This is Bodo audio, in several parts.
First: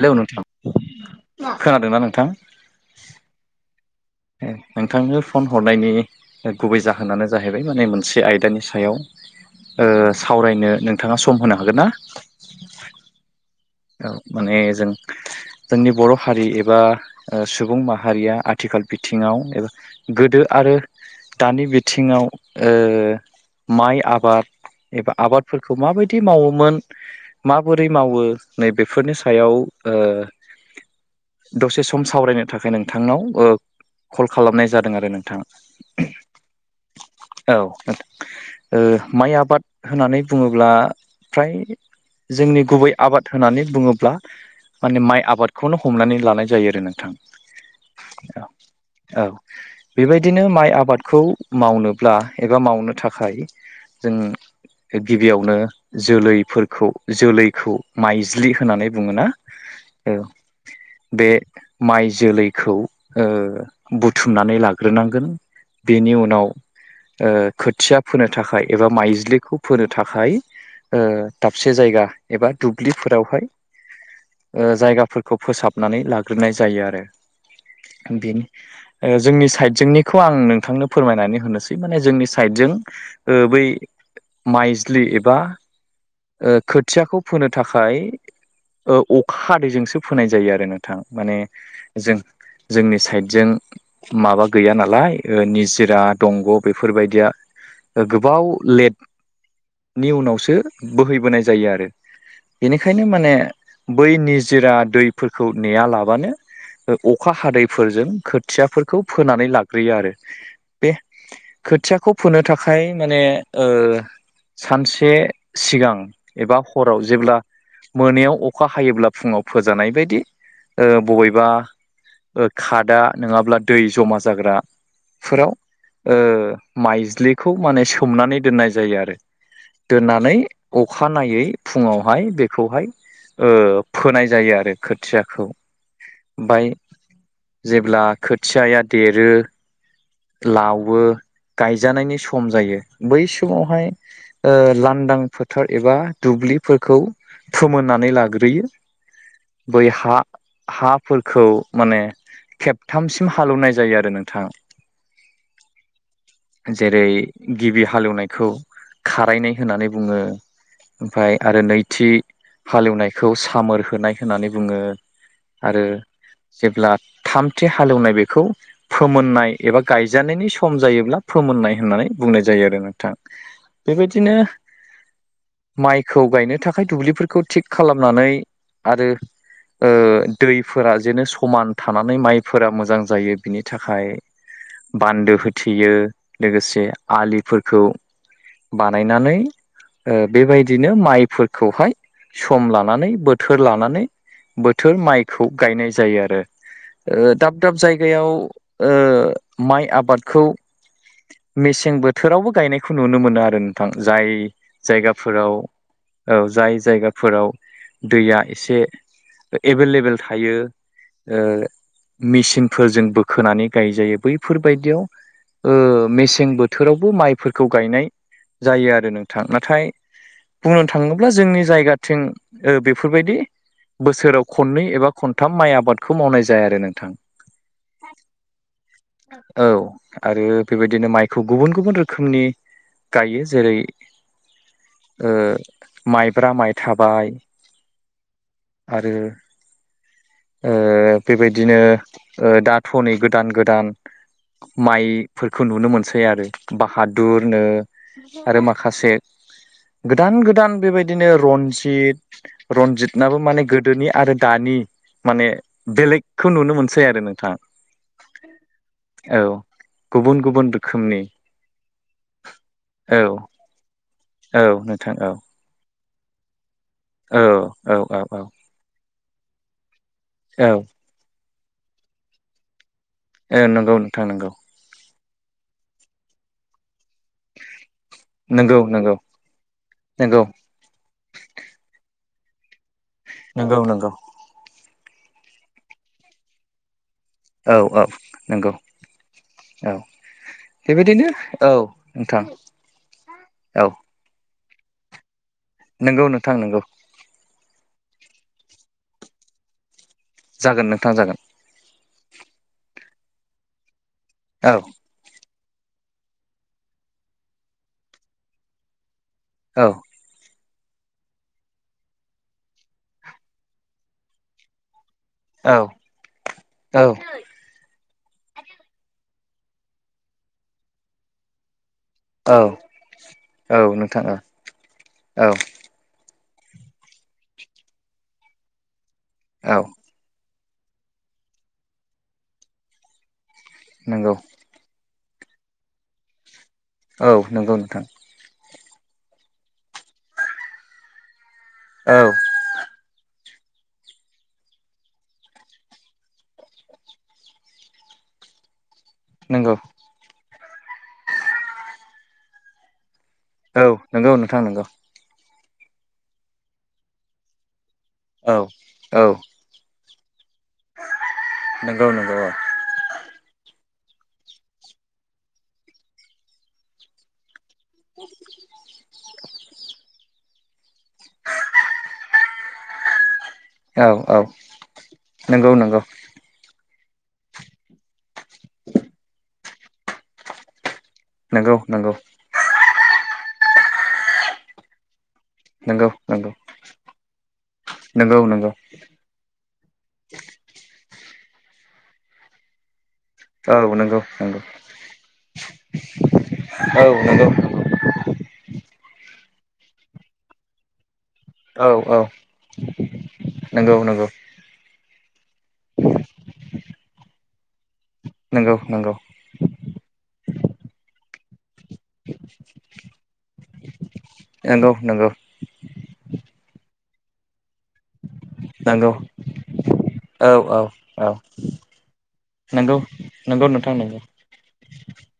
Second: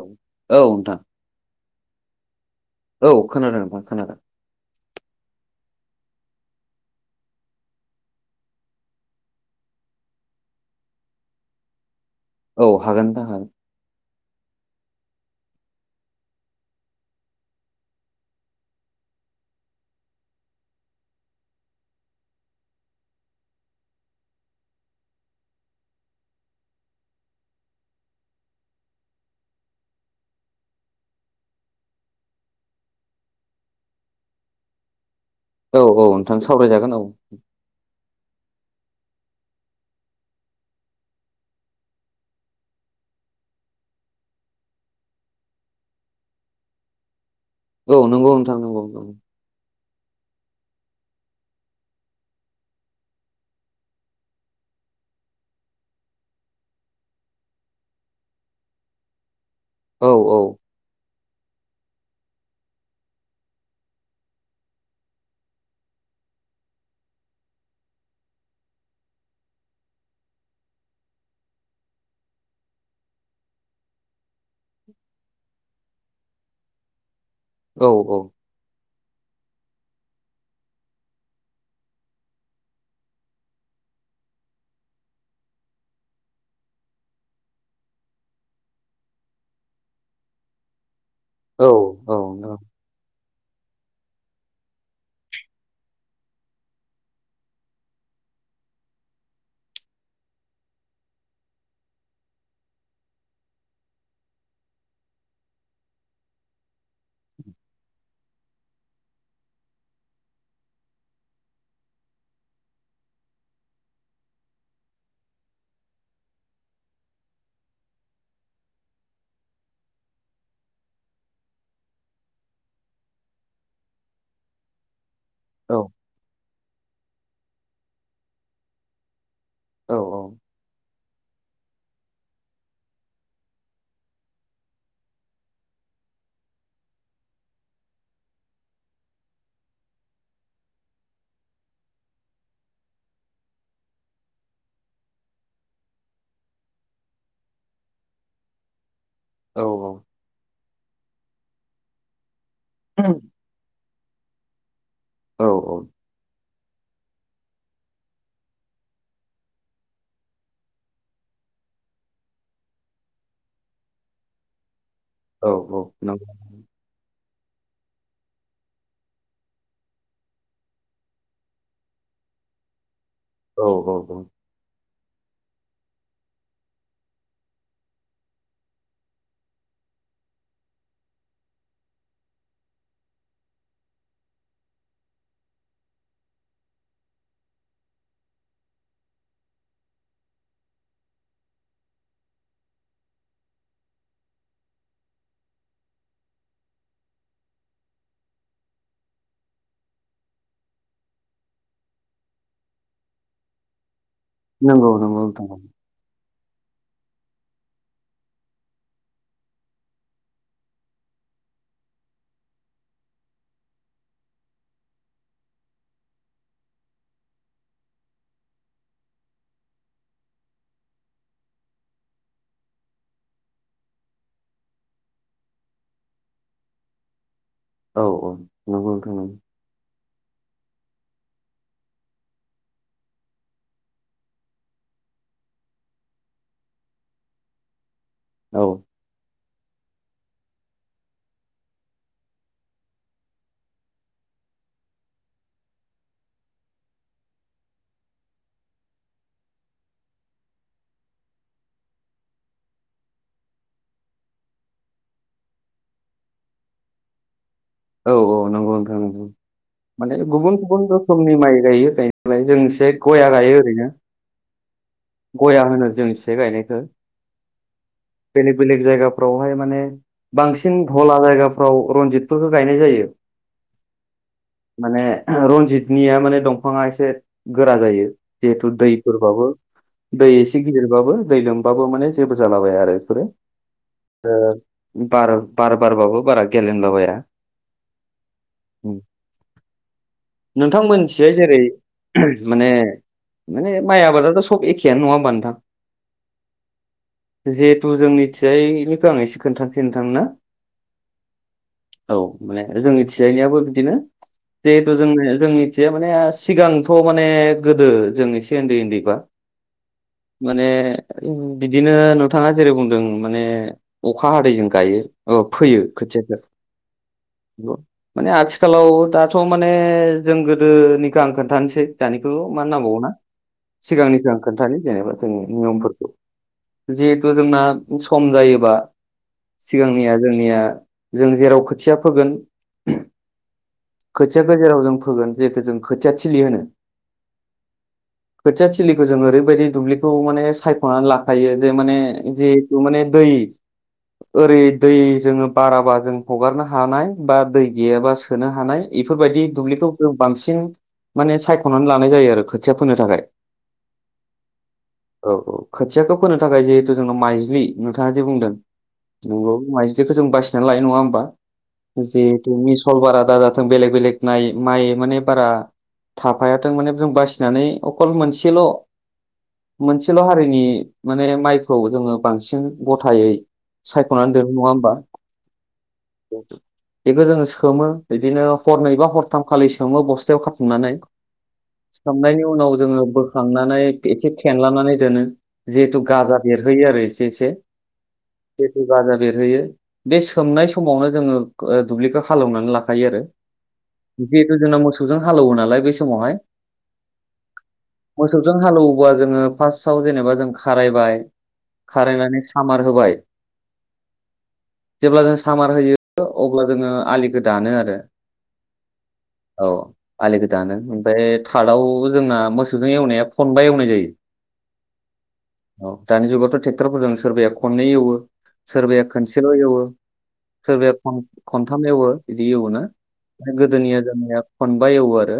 हेलौ नोंथां खोनादोंना नोंथां? औ खोनादों नोंथां खोनादों नोंथांनो फन हरनायनि गुबै जाहोनानो जाहैबाय माने मोनसे आयदानि सायाव ओ सावरायनो नोंथाङा सम होनो हागोन ना? औ हागोन दा‌ हा औ‌ माने जों जोंनि बर' हारि एबा ओ सुबुं माहारिया आथिखाल बिथिङाव एबा गोदो आरो दानि बिथिङाव ओ माइ आबाद एबा आबादफोरखौ माबायदि मावोमोन माबोरै मावो नैबेफोरनि सायाव ओ‌ दसे सम सावरायनो थाखाय नोंथांनाव ओ कल खालामनाय जादों आरो नों औ औ नोंथां सावरायजागोन औ औ ओ माइ आबाद होननानै बुङोब्ला फ्राय जोंनि गुबै आबाद होननानै बुङोब्ला माने माइ आबादखौनो हमनानै लानाय जायो आरो नोंथां औ नंगौ नोंथां नंगौ औ बेबायदिनो माइ आबादखौ मावनोब्ला एबा मावनो थाखाय जों गिबियावनो जोलैफोरखौ जोलैखौ माइज्लि होननानै बुङोना औ औ बे माइ जोलैखौ ओ‌ बुथुमनानै लाग्रोनांगोन बेनि उनाव ओ‌ खोथिया फोनो थाखाय एबा माइज्लिखौ फोनो थाखाय ओ दाबसे जायगा एबा दुब्लिफोरावहाय ओ जायगाफोरखौ फोसाबनानै लाग्रोनाय जायो आरो औ बेनो ओ जोंनि साइथजोंनिखौ आं नोंथांनो फोरमायनानै होनोसै माने जोंनि साइथजों ओ बै माइज्लि एबा ओ खोथियाखौ फोनो थाखाय ओ अखा हादैजोंसो फोनाय जायो आरो नोंथां माने औ जों औ नंगौ। जोंनि साइड जों माबा गैया नालाय निजिरा दंग' बेफोरबायदिया गोबाव लेटनि उनावसो बोहैबोनाय जायो आरो। बेनिखायनो माने बै निजोरा दैफोरखौ नेया लाबानो। अखा हादैफोरजों खोथियाफोरखौ फोनानै लाग्रोयो आरो बे खोथियाखौ फोनो थाखाय माने ओ सानसे सिगां एबा हराव जेब्ला मोनायाव अखा हायोब्ला फुङाव फोजानाय बायदि ओ बबेबा। ओ खादा नङाब्ला दै जमा जाग्रा। फोराव औ ओ माइज्लिखौ माने सोमनानै दोननाय जायो आरो। औ दोननानै अखानायै फुङावहाय बेखौहाय ओ फोनाय जायो आरो खोथियाखौ। ओमफाय जेब्ला खोथियाया देरो। लावो। गायजानायनि सम जायो बै समावहाय ओ लांदां फोथार एबा दुब ब्लिफोरखौ फोमोननानै लाग्रोयो। औ बै हा हाफोरखौ माने। खेबथामसिम हालेवनाय जायो आरो नोंथाङ। औ औ जेरै गिबि हालेवनायखौ खारायनाय होननानै बुङो। ओमफाय आरो नैथि हालेवनायखौ सामोर होनाय होननानै बुङो। औ औ आरो औ नंगौ जेब्ला थामथि हालेवनाय बेखौ फोमोननाय। एबा गायजानायनि सम जायोब्ला फोमोननाय होननानै बुंनाय जायो आरो। नोंथां औ औ। बेबायदिनो माइखौ गायनो थाखाय दुब्लिफोरखौ थिग खालामनानै आरो। ओ दैफोरा जेनो समान थानानै माइफोरा मोजां जायो बिनि थाखाय। बान्दो होथेयो लोगोसे आलिफोरखौ। बानायनानै। ओ बेबायदिनो माइफोरखौहाय सम लानानै बोथोर लानानै। बोथोर माइखौ गायनाय जायो आरो ओ दाब दाब जायगायाव ओ माइ आबादखौ मेसें बोथोरावबो गायनायखौ नुनो मोनो आरो नोंथां। जाय नंगौ नंगौ नोंथां जायगाफोराव। औ जाय जायगाफोराव दैया एसे एभेलेबेल थायो। ओ मेसिनफोरजों बोखोनानै गायजायो। बैफोरबायदियाव ओ मेसें बोथोरावबो माइफोरखौ गायनाय जायो आरो नोंथां नाथाय बुंनो थाङोब्ला जोंनि जायगाथिं ओ बेफोरबायदि बोसोराव खननै एबा खनथाम माइ आबादखौ मावनाय जाया आरो नोंथां। औ औ। नंगौ नोंथां नंगौ। औ आरो बेबायदि बिदिनो माइखौ गुबुन गुबुन रोखोमनि गायो जेरै ओ माइब्रा माइ थाबाय औ आरो ओ बेबायदिनो ओ दाथ'नै गोदान गोदान। माइफोरखौ नुनो मोनसै आरो बाहादुरनो आरो माखासे। गोदान गोदान बेबायदिनो रनजित रनजितनाबो माने गोदोनि आरो दानि। माने बेलेगखौ नुनो मोनसै आरो नोंथाङा। औ- औ- नंगौ नोंथां नंगौ। माने गुबुन गुबुन रोखोमनि माइ गायो गायनोलाय जों एसे औ गया रायो ओरैनो। औ नोंथां औ गया होनो जों इसे गायनायखौ। औ -औ -औ -औ-। फोरावहाय माने औ बांसिन धला जायगाफ्राव रनजितफोरखौनो गायनाय जायो। ए नंगौ नोंथां नंगौ। माने रनजितनिया माने दंफाङा एसे गोरा जायो जिहेथु नंगौ नंगौ दैफोरबाबो दै नंगौ एसे गिदिरबाबो दै लोमबाबो माने जेबो जालाबायाया आरो बेफोरो नंगौ नंगौ बार बार बारबाबो बारा गेलेेनलाबाया औ औ नंगौ औ। नोंथां बेबायदिनो मोनथिजाय जेरै औ नोंथां माने माने माइ आबादाथ' सब एखेयानो नङा ओमबा नोंथां नोंगौ नोंथां नोंगौ। जिहेथु जोंनिथिजायनिखो आं एसे खोन्थानोसै नोंथां नो जागोन नोंथां जागोन। औ माने जोंनि थिजायनाययाबो बिदिनो औ जिहेथु जों जोंनि जे माने सिगांथ' माने गोदो जों एसे ओन्दै ओन्दैबा औ। माने बिदिनो नोंथाङा जेरै बुंदों माने अखा हादैजों गायो। औ फैयो खोथियाखो। औ‌। माने आथिखालाव दाथ' माने जों गोदोनिखो आं खोन्थानोसै। दानिखौ औ मा नांबावगौ ना। औ नोंथां सिगांनिखो औ आं खोन्थानो जेनेबा जोंनि औ नियमफोरखौ। जिहेथु जोंना सम जायोबा औ सिगांनिया जोंनिया जों जेराव खोथिया फोगोन नंगौ खोथियाखौ जेराव जों फोगोन जेखो जों खोथिया थिलि होनो‌। औ नोंगौ नोंथां। खोथिया थिलिखौ जों ओरैबायदि दुब्लिखौ माने सायख'ना लाखायो। माने औ जिहेतु माने दै ओरै दै जोङो बाराबा जों हगारना हानाय बा दै गैयाबा सोनो हानाय इफोरबायदि नंगौ दुब्लिखौ जों बांसिन माने सायख'नानै लानाय जायो आरो खोथिया फोनो थाखाय। औ नोंगौ नोंथां नैंगौ। औ खोथियाखौ फोनो थाखाय जिहेथु जोंन माइज्लि नोंथाङा दि बुंदों औ औ नंगौ माइ खो जों बासिना लायो नङा होमबा नंगौ नंगौ जिहेथु मिसल बारा दाजा थों बेलेग बेलेग नाइ माइ माने बारा थाफायाथों माने जों बासिनानै अकल मोनसेल' मोनसेल' हारिनि माने माइखौ जोङो बांसिन गथायै औ औ सायख'नानै औ दोन नङा होमबा नंगौ नंगौ बेखो जोङो सोमो बिदिनो हरनै बा हरथामखालि सोमो बस्थायाव खाथुमनानै। नंगौ नंगौ सोमनायनि उनाव जोङो बोखांनानै एसे खेनलानानै दोनो जिहेथु नंगौ गाजा नंगौ बेरहोयो आरो एसे एसे नंगौ नंगौ जिहेथु गाजा बेरहोयो। बे सोमनाय समावनो जोङो ओ दुब्लिखौ हालेवनानै लाखायो आरो। औ नंगौ जिहेथु नंगौ जोंना मोसौजों हालौवो नालाय बै समावहाय औ नोंगौ नोंगौ। अवा जोङो फार्स्टआव जेनेबा जों खारायबाय औ औ खारायनानै सामार होबाय नंगौ नंगौ जेब्ला जों सामार होयो अब्ला जोङो आलिखौ दानो आरो। नंगौ नंगौ औ आलिखो दानो ओमफाय दाउ जोंना मोसौजों एवनाया खनबा एवनाय जायो। नंगौ नंगौ औ दानि जुगावथ' ट्रेक्टरफोरजों सोरबाया खननै एवो सोरबाया नंगौ खोनसेल' एवो औ औ सोरबाया खन औ खनथाम एवो बिदि एवोना नंगौ नंगौ नोंथां गोदोनिया नंगौ जोंनिया खनबा एवो गौ आरो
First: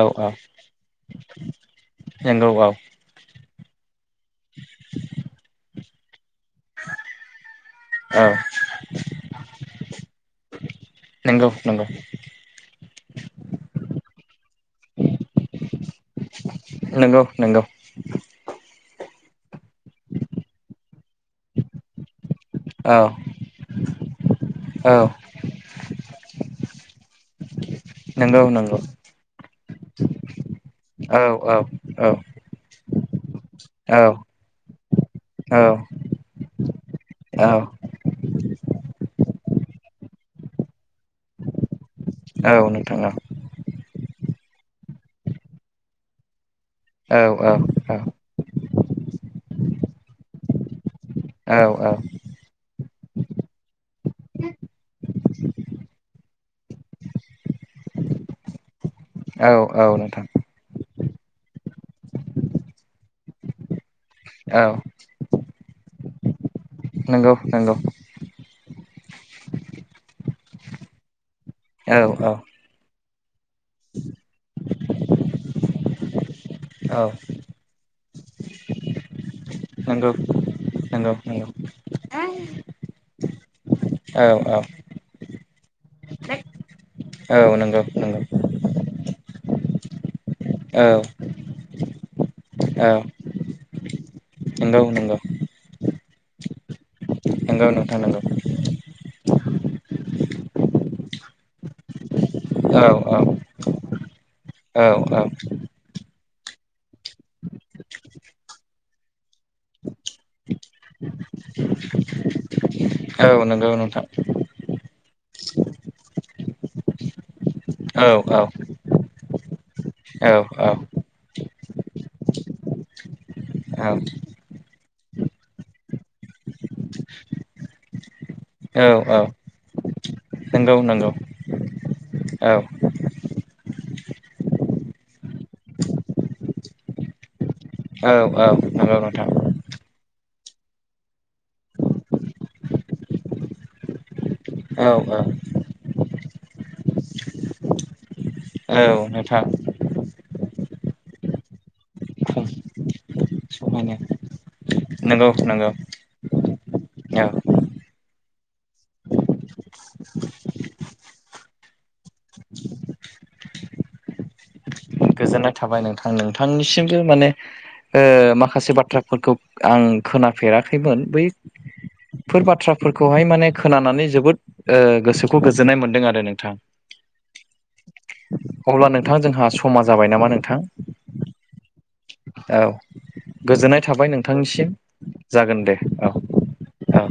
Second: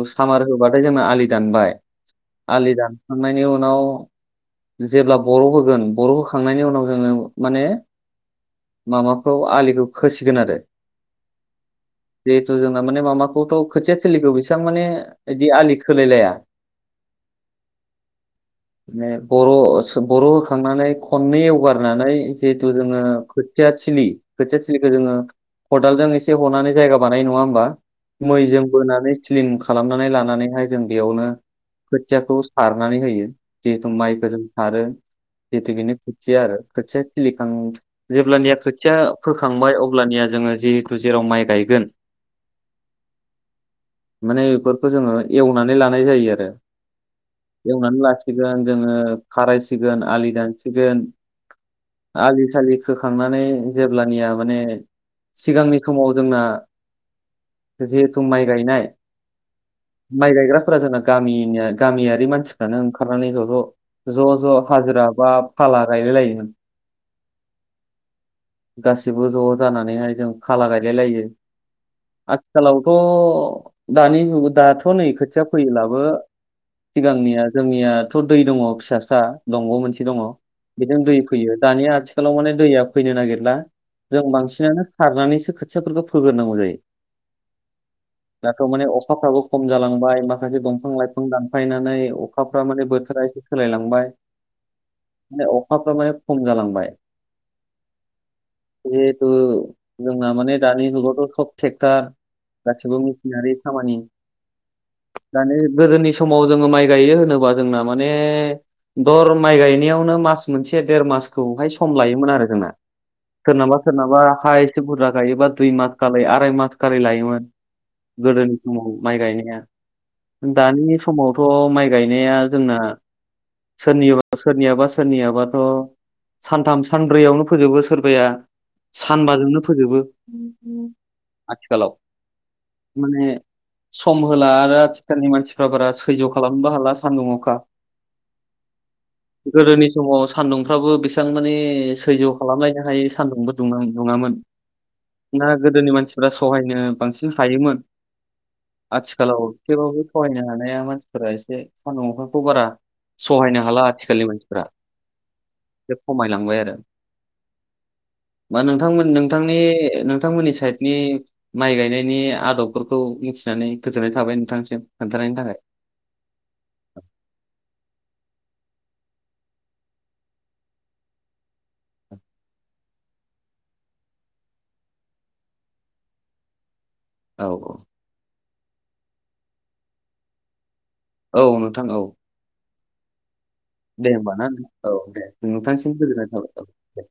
औ औ सामार होबाथाय जोङो आलि दानबाय नंगौ औ आलि दानखांनायनि उन नाव जेब्ला बर' होगोन बर' हो खांनायनि उनाव जोङो माने औ माबाखौ आलिखौ खोसिगोन आरो नंगौ जिहेथु जोंना माने माबाखौथ' खोथिया थोलिखौ बेसेबां माने बिदि आलि खोलायलाया नोंगौ नोंगौ माने बर' बर' होखांनानै खननै एवगारनानै जिहेथु जोङो औ खो खोथिया थोलि खोथिया थोलिखौ औ जोङो खदालजों एसे हनानै जायगा बानायो नङा होनबा। नंगौ मैजों नंगौ बोनानै सिलिम खालामनानै लानानैहाय जों औ बेयावनो औ औ खोथियाखौ सारो। नानै होयो। जिहेतु माइफोर सारो जितुखिनि खोथिया आरो खोथिया औ खिलिखांजोब अब्लानिया खोथिया फोखांबाय अब्लानिया जोङो जिहेतु जेराव माइ गायगोन औ नोंथां औ माने बेफोरखौ जोङो एवनानै लानाय जायो आरो। औ औ एवनानै लासिगोन जोङो खारायसिगोन आलि दानसिगोन। औ औ आलि सालि खोखांनानै जेब्लानिया माने सिगांनि समाव जोंना। जिहेथु माइ गायनाय औ औ नोंथां माइ गायग्राफोरा जोंना गामिनिया गामियारि मानसिफ्रानो ओंखारनानै ज' ज' ज' ज' औ हाजिरा बा फाला गायलाय लायो। नोंगौ नोंगौ गासिबो ज' जानानैहाय जों फाला गायलाय लायो। औ औ थ' दानि जुग दाथ' नै खोथिया फैयोब्लाबो औ सिगांनिया जोंनियाथ' दै दङ फिसा सा दंग' मोनसे नंगौ दङ बेजों नंगौ दै नंगौ फैयो दानिया आथिखालाव माने दैया फैनो नागिरला जों औ औ बांसिनानो खारनानैसो खोथियाफोरखौ फोग्रोनांगौ जायो। औ नंगौ नंगौ दाथ' माने अखाफ्राबो खम जालांबाय मा माखासे औ दंफां लाइफां दानफायनानै अखाफ्रा माने औ बोथोरा एसे सोलायलांबाय। नंगौ नंगौ अखाफ्रा माने खम जालांबाय नंगौ नोंथां नंगौ जिहेतु जोंना माने दानि जुगाव सब थेकथार औ गासिबो औ मेसिनारि खामानि औ दानो गोदोनि समाव जोङो माइ गायो होनोबा जोंना माने दर माइ गायनायावनो मास मोनसे देर मासखौहाय सम लायोमोन आरो जोंना औ औ नंगौ सोरनाबा नोंथां सोरनाबा हाइस्ट बुरजा गायोबा दुइ मास आराय मास खारै लायोमोन। औ औ गोदोनि समाव माइ गायनाया औ दानि समाव थ' माइ गायनाया जोंना सोरनि सोरनियाबा सोरनियाबाथ' सानथाम सानब्रैयावनो फोजोबो सोरबाया औ औ सानबाजोंनो फोजोबो नंगौ नंगौ आथिखालाव औ माने सम होला आरो आथिखालनि मानसिफ्रा बारा सैज्य' खालामनोबो हाला सानदुं अखा। औ औ नंगौ नोंथां। गोदोनि समाव सान्दुंफ्राबो बेसां माने सैज्य' खालामलायनो हायै सान्दुंबो दुङो दुङामोन। औ ना गोदोनि मानसिफ्रा सहायनो बांसिन हायोमोन। औ आथिखालाव नोंथां थेबाबो सहायनो हानाया मानसिफोरा एसे सान्दुं अखाखौ बारा सहायनो हाला आथिखालनि मानसिफोरा। नोंगौ नोंगौ। [inaudible] खमायलांबाय आरो। मा नोंथांमोन नोंथांनि नोंथांमोननि साइडनि माइ गायनायनि आदबफोरखौ खौ मिथिनानै गोजोननाय थाबाय नोंथांसिम। खोन्थानायनि गोजोनाय थाखाय थाबाय नोंथां नोंथांनिसिमबो माने ओ माखासे बाथ्राफोरखौ आं खोनाफेराखैमोन बै फोर बाथ्राफोरखौहाय माने खोनानानै जोबोद ओ गोसोखौ गोजोननाय मोनदों आरो नोंथां। औ अब्ला नोंथां जोंहा समा जाबाय नामा नोंथां? औ नोंथां औ। औ गोजोननाय थाबाय दे होमबा ना नोंथांनिसिम नोंथां? औ दे जागोन दे नोंथांसिम गोजोननाय थाबाय औ। औ